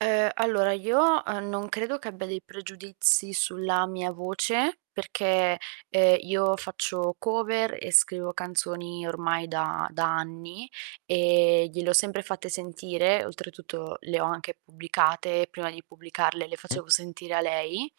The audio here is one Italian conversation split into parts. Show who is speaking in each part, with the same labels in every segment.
Speaker 1: Uhm, allora io, uhm, non credo che abbia dei pregiudizi sulla mia voce, perché, ehm, io faccio cover e scrivo canzoni ormai da da anni, ehm, gliel'ho sempre fatte sentire, oltretutto le ho anche pubblicate, prima di pubblicarle le
Speaker 2: Eh.
Speaker 1: facevo sentire a lei,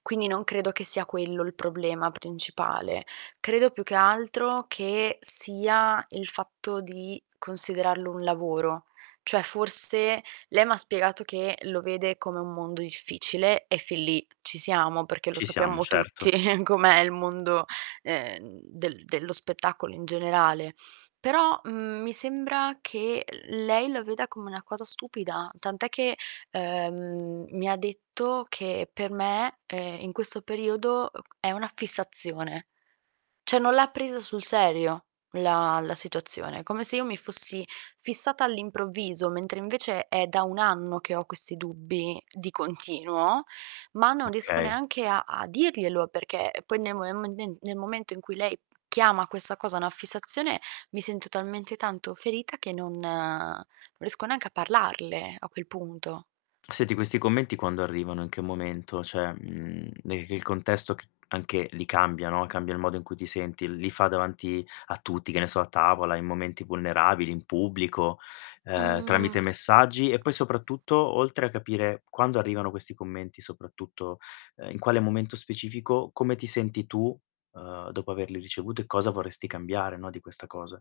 Speaker 1: quindi non credo che sia quello il problema principale. Credo più che altro che sia il fatto di considerarlo un lavoro. Cioè forse, lei m'ha spiegato che lo vede come un mondo difficile e fin lì ci siamo, perché lo
Speaker 2: Ci siamo,
Speaker 1: sappiamo
Speaker 2: certo.
Speaker 1: tutti com'è il mondo, ehm, del dello spettacolo in generale. Però, mhmm, mi sembra che lei la veda come una cosa stupida, tant'è che, ehm, mi ha detto che per me, ehm, in questo periodo [unintelligible] è una fissazione. Cioè non l'ha presa sul serio la la situazione, come se io mi fossi fissata all'improvviso, mentre invece è da 1 anno che ho questi dubbi di continuo, ma non riesco
Speaker 2: Okay.
Speaker 1: neanche a a dirglielo, perché, ehm, poi [unintelligible] nel momento in cui lei chiama questa cosa una fissazione, mi sento talmente tanto ferita che non non riesco neanche a parlarle a quel punto.
Speaker 2: Senti questi commenti quando arrivano, in che momento? Cioè, mhmm, de il contesto c anche lì cambia, no, cambia il modo in cui ti senti, li fa davanti a tutti, che ne so, a tavola, in momenti vulnerabili, in pubblico, uhm,
Speaker 1: Mhmm
Speaker 2: tramite messaggi? E poi soprattutto, oltre a capire quando arrivano questi commenti, soprattutto, uhm, in quale momento specifico, come ti senti tu, uhm, dopo averli ricevuti e cosa vorresti cambiare, no, di questa cosa?